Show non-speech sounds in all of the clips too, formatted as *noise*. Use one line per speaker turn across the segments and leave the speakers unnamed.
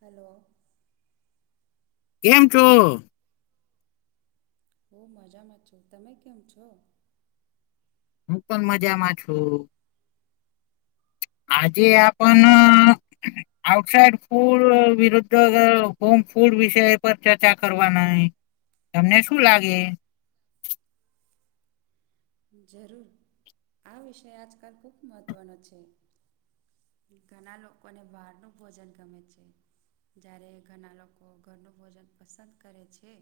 Hello.
કેમ છો.
બહુ મજામાં છો તમે કેમ છો.
હું પણ મજામાં છું. આજે આપણ ન આઉટ સાઇડ ફૂડ વિરુદ્ધ હોમ ફૂડ વિષય પર ચર્ચા કરવાના હિ તમને શું લાગે.
જરૂર આ વિષય આજકાલ ખુબ મહત્ત્વનો છે. ઘણા લોકોને બહારનું ભોજન ગમે છે. જ્યારે ઘણા લોકો ઘરનું ભોજન પસંદ કરે છે.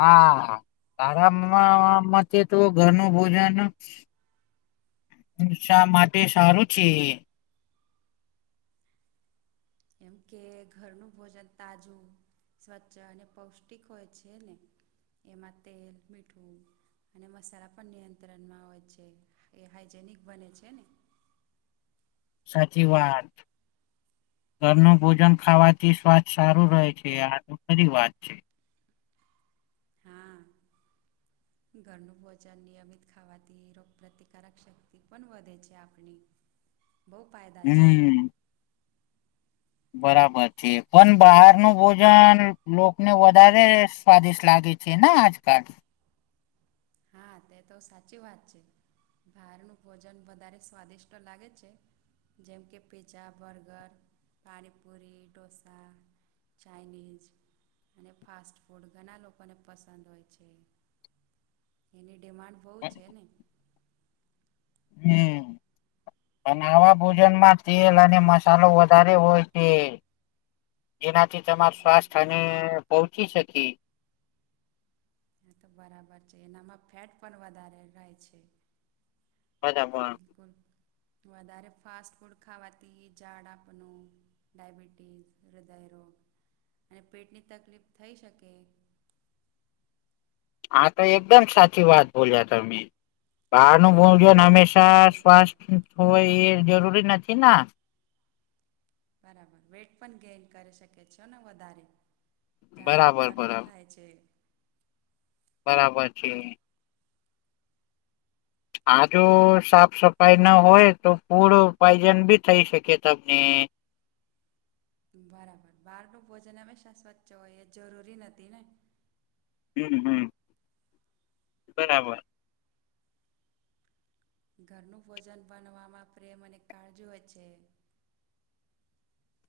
હા તારામાં મતે તો ઘર નુ ભોજન શા માટે સારું છે.
એમ કે ઘરનું ભોજન તાજું. સ્વચ્છ અને પૌષ્ટિક હોય છે ને એમાં તેલ મીઠું અને મસાલા પણ નિયંત્રણમાં હોય છે એ હાઈજેનિક બને છે ને.
સાચી વાત. ઘરનું ભોજન ખાવાથી સ્વાસ્થ સારું રહે છે આ તો ખરી વાત છે.
હા
*inaudible*
ઘરનું ભોજન નિયમિત ખાવાથી રોગપ્રતિકારક શક્તિ પણ વધે છે આપણી
*inaudible*
બહુ ફાયદા છે.
હમ્મ. બરાબર છે પણ બહાર નુ ભોજન લોકોકને વધારે સ્વાદિષ્ટ લાગે છે. છે ના આજકાલ
હા તે તો સાચી વાત છે. બહારનું ભોજન વધારે સ્વાદિષ્ટ લાગે છે. જેમ કે pizza burger panipuri dosa Chinese અને ફાસ્ટ ફૂડ ઘણા લોકોને પસંદ હોય છે. એની ડિમાન્ડ બહુ છે ને.
હમ્મ. પણ આવા ભોજન માં તેલ અને મસાલો વધારે હોય છે. જેનાથી તમારું
એ
સ્વાસ્થ્ય અને પહોચી શકે.
એ તો બરાબર છે એનામાં ફેટ પણ વધારે રહે છે.
બધા પણ
બિલકુલ વધારે ફાસ્ટ ફૂડ ખાવાથી ઝાડ આપનું ડાયબિટીસ હૃદયરોગ અને પેટની તકલીફ થઈ શકે
હા તો એકદમ સાચી વાત બોલ્યા તમે. બાર નું
અને આપણું
ભોજન
વેટ
હંમેશા
પણ ગેઇન થાય
સ્વસ્થ હોય એ જરૂરી નથી ના.
બરાબર વેઇટ પણ ગેઈન કરી શકે છે ને વધારે જાત
બરાબર
ચરબી
બરાબર
થાય છે.
બરાબર છે. આ જો સાફ સફાઈના હોય તો પુરો પાયજન બી થઈ શકે તમને
બરાબર બહાર નુ ભોજન હંમેશા સ્વચ્છ હોય એ જરૂરી નથી ને
હમ્મ હમ્મ. બરાબર
ઘરનું ભોજન બનવામાં પ્રેમ અને કાળજી હોય છે.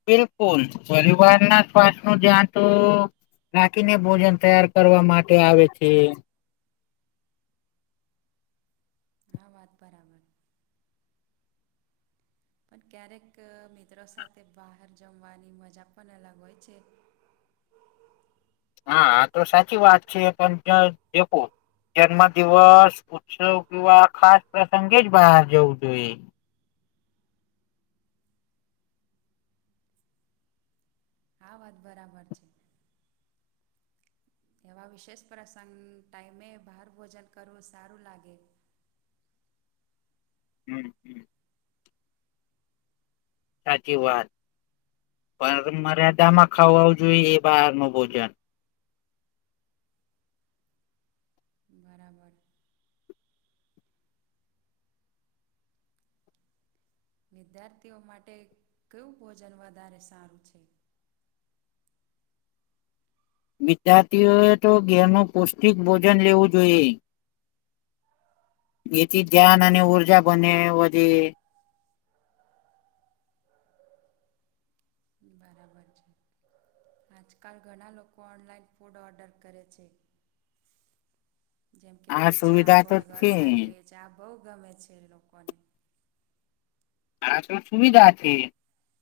બિલકુલ પરિવાર ના શ્વાસ નું જ્યાં તો રાખીને ભોજન તૈયાર કરવા માટે આવે છે.
હા વાત બરાબર. પણ ક્યારેક મિત્રો સાથે બહાર જમવાની મજા પણ અલગ હોય છે.
હા આતો સાચી વાત છે, પણ ત્યા દેખો જન્મ દિવસ ઉત્સવ કેવા ખાસ પ્રસંગે જ બહાર જવું જોએ
આ વાત બરાબર છે. એવા વિશેષ પ્રસંગ ટાઈમે બહાર ભોજન કરવું સારું લાગે
હમ હમ. સાચી વાત પણ મર્યાદામાં ખાવાવ જોઈએ એ બહારનુ ભોજન
બરાબર. વિદ્યાર્થીઓ માટે કયું ભોજન વધારે સારું છે?
વિદ્યાર્થીઓ એ તો ઘેર નો પૌષ્ટિક ભોજન લેવું જોઈએ એથી ધ્યાન અને ઉર્જા બને વધે
બરાબર છે, આજકાલ ઘણા લોકો ઓનલાઈન ફૂડ ઓર્ડર કરે છે. જેમ કે
આ
પિઝ્ઝા
સુવિધા તો
બર્ગર
છે
સેન્ડવીચ આ બો ગમે છે, લોકોને
*unintelligible* તો સુવિધા છે,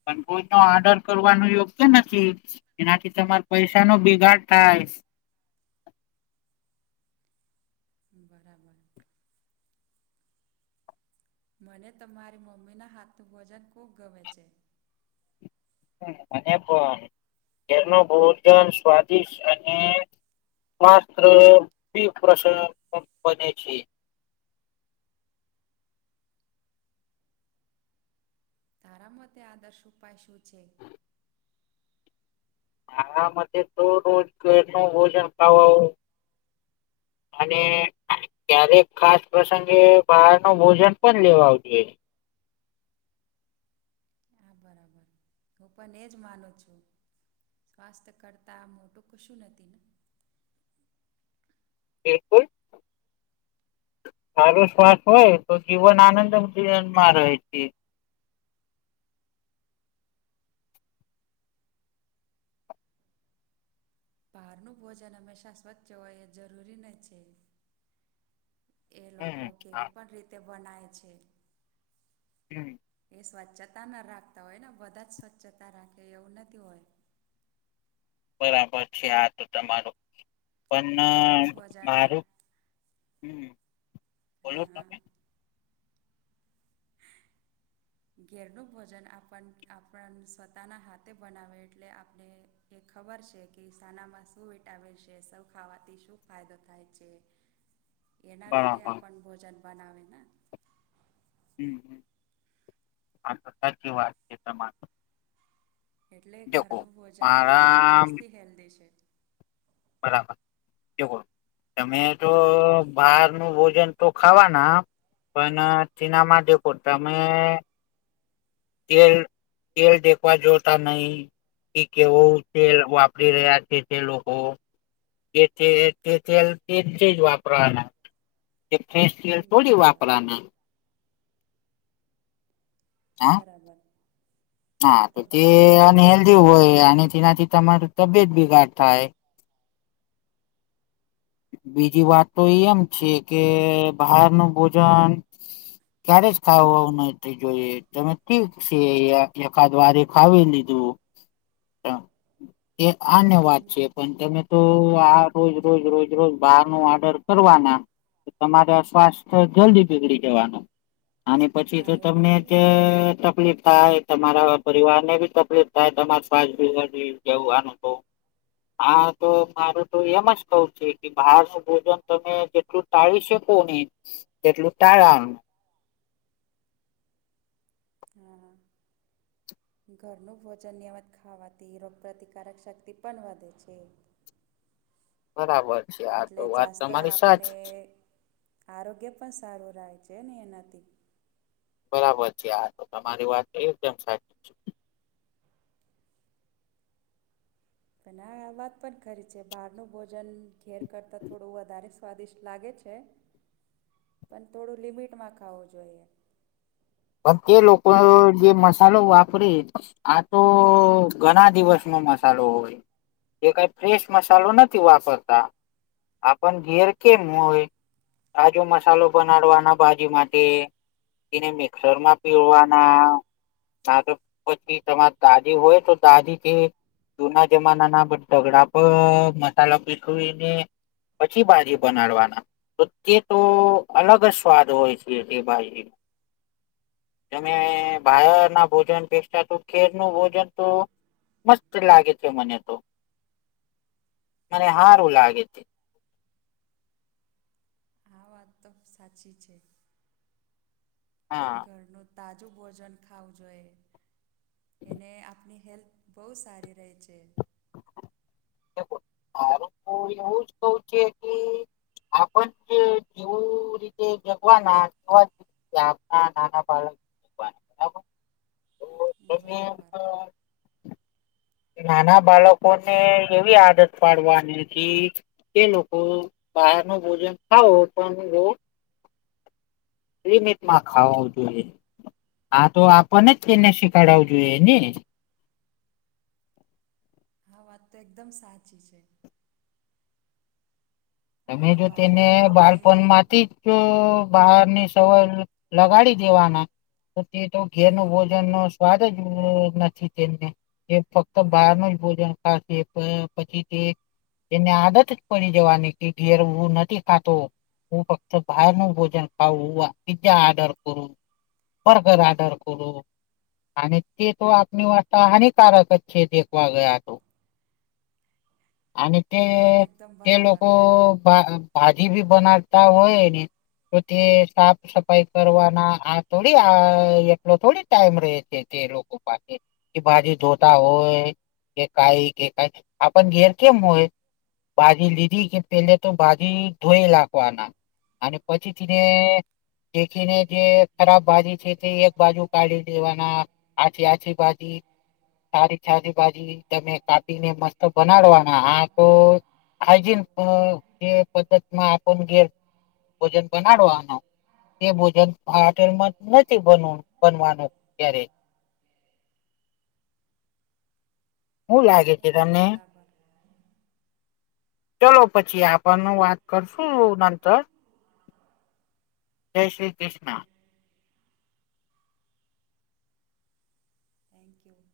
પણ કોય ન ઓર્ડર કરવાનું યોગય તો નથી એનાથી તમારે પૈસાનો ભિગાડ થાય
બરાબર. મને તમારી મમ્મીના હાથનું ભોજન ખુબ ગમે છે.
અને પ ધેરનું ભોજન સ્વાદિષ્ટ અને માત્ર *inaudible*
તારા મતે આદર્શ ઉપાય શું છે?
મારા મતે તો રોજ ધરનુ ભોજન ખાવો અને ક્યારેક ખાસ પ્રસંગે બહાર ન ભોજન પણ લેવાવ જોએ
આ બરાબર હું પન એ જ માનું છું. કાસ્ત કરતાં મોટું કશું નથી ને
એ *unintelligible* હારો શ્વાસ હોય તો જીવન આનંદ જીવનમાં રહે તી
બહારનું ભોજન હંમેશા સ્વચ્છ હોય એ જરૂરી ન છે. એ
હમ
લોકો
હા
કેવી પણ રીતે બનાય છે.
હમ
એ સ્વચ્છતા ન રાખતા હોય ને બધા જ સ્વચ્છતા રાખે એવું નથી હોય
બરાબર છે, આ તો તમારું પન
ઘેરનું ભોજન
મારું હમ.
હા
બોલો
હા.
તમે
ઘેરનું ભોજન આપણ આપણ સ્વતાના હાથે બનાવે એટલે આપણે એ ખબર છે, કે સાનામાં શું વિટામિન છે સૌ ખાવાથી શું ફાયદો થાય છે.
*inaudible*
એના રીતે
બરાબર
આપન ભોજન બનાવે ને
હમ આ તો સાચી વાત છે, તમા
એટલે ઘરનું ભોજન
મારા
જાસ્તી હેલ્ધી છે.
બરાબર એ *unintelligible* તમે તો બહારનું ભોજન તો ખાવાના. પણ તેના માટે બોલતા મેં. તેલ-તેલ દેખવા જોતા નહીં. કે કેવો તેલ વાપરી રહ્યા છે, તે લોકો એ *unintelligible* એજ વાપરવાના એ ફેશલ થોડી
બરાબર
વાપરાના હા
બરાબર.
હા તો તે અનહેેલ્ધી હોય અને તેનાથી તમાર તબિયત બીગાટ થાય બીજી વાત તો એ એમ છે, કે બહારનુ ભોજન ક્યારે જ ખાવવા ન તે જોઈએ. તમે ઠીક છે, એકાદ વારે ખાવી લીધું. એ આને વાત
હમ
છે. પણ તમે તો આ રોજ, રોજ, રોજ, રોજ બાર નો ઓર્ડર કરવાના. તમારે સ્વાસ્થ્ય જલ્દી બીગડી જવાનું. અને પછી તો
હા
તમને જ
એનાથી
તકલીફ થાય. તમારા પરિવાર ને બી તકલીફ થાય. તમારે શસ જવું આનું તો. હા, તો મારું તો એમ જ કઉ છે. બહાર નું ભોજન તમે જેટલું ટાળી શકો ને, તેટલું ટાળવાનું.
હા, હા. ઘરનું ભોજન નિયમિત ખાવાથી રોગપ્રતિકારક શક્તિ પણ વધે છે.
બરાબર છે. આ તો
એટલે
વાત
જાસ્ત
તમારી
આપણે
સાચી છે.
આરોગ્ય પણ સારું રહે છે ને, એનાથી.
બરાબર છે, આ તો તમારી વાત એકદમ સાચી છે.
અને આ વાત પણ ખરી છે. બહાર નુ ભોજન, ઘેર કરતા થોડું વધારે સ્વાદિષ્ટ લાગે છે, પણ થોડું લિમિટમાં ખાવું જોઈએ.
પણ તે લોકો જે મસાલો વાપરે આ તો ઘણા દિવસનો મસાલો હોય. એ કંઈ ફ્રેશ મસાલો નથી વાપરતા, આપણ ઘેર કેમ હોય. તાજો મસાલો બનાડવાના, બાજી માટે એને. ઘરમાં પીવવાના. ના, તો પછી તમારે દાદી હોય, તો દાદીથી. જૂના જમાનાના બગડા પર, મસાલા પીસવીને‌. પછી બાજી બનાડવાના. તો તે તો અલગ જ સ્વાદ હોય છે, તે ભાઈ. તમે બહાર ના ભોજન વેચતા, તો ખેર નું ભોજન તો. મસ્ત લાગે છે. મને તો, મને સારું લાગે છે.
હા, વાત તો સાચી છે.
હા
ઘરનો તાજું ભોજન ખાવું જોઈએ. એને આપની હેલ્થ બહુ સારી રહે છે.
મારું તો એવું જ કઉ છે કે આપણ જે જેવું રીતે જગવાનાવા કે, આપના નાના બાળકો, હમ.
બરાબર.
નાના બાળકો ને એવી આદત પાડવાની છે. એ લોકો બહાર નું ભોજન ખાવ તો લિમિટમાં ખાવું જોઈએ. હા, તો આપને જ તેને શીખડું જોઈએ ને.
હા, વાત તો એકદમ સાચી છે.
તમે
અને
જો તેને
બહારનું ખાવાની
બાળપણમાંથી જ તો બહારની સવાર લગાડી દેવાના. તે તો ઘેર ન
હા
ભોજન ન સ્વાદ જ નથી, તેમને. એ ફક્ત
હા
બહારનું જ ભોજન પછી તે એને આદત જ પડી જવાની. ઘેર નથી ખાતો. હું ફક્ત બહારનું ભોજન ખાઉ, પિઝા ઓર્ડર કરું. બર્ગર ઓડર કરો. અને તે તો આપણી વાસ્તા હાનિકારક જ છે. દેખવા ગયા તો. અને તે
આ વાત એકદમ
તે લોકો
બરાબર
તો ભાજી ભી બનાવતા હોયને તો તે સાફ સફાઈ કરવાના આ થોડી આ એટલો થોડી ટાઈમ રે છે તે લોક ઉપાય કે ભાજી ધોતા હોય કે કઈ કે કઈ આપણ ઘેરકેમ હોય બાજી લીધ કે પેલે તો બાાજી ધોઈ લખવાના અને પછી તેને દેખીને જે ખરાબ બાજી છે થી એક બાજુ કાઢી દેવાના આથી તાજી બાજી સારી છાની ભાજી તમે કાપીને મસ્ત બનાડવાના હા તો હાઈજીન જે પદ્ધતિમાં આપ ઘેર ભોજન બનાડવાનો એ ભોજન આ હોટેલ માં નથી બન બનવાનું ક્યારે શું લાગે છે
એકદમ
તમને
બરાબર
ચલો પછી આપણનું વાત કરશું નંતર જય શ્રી કૃષ્ણ
થેન્ક યુ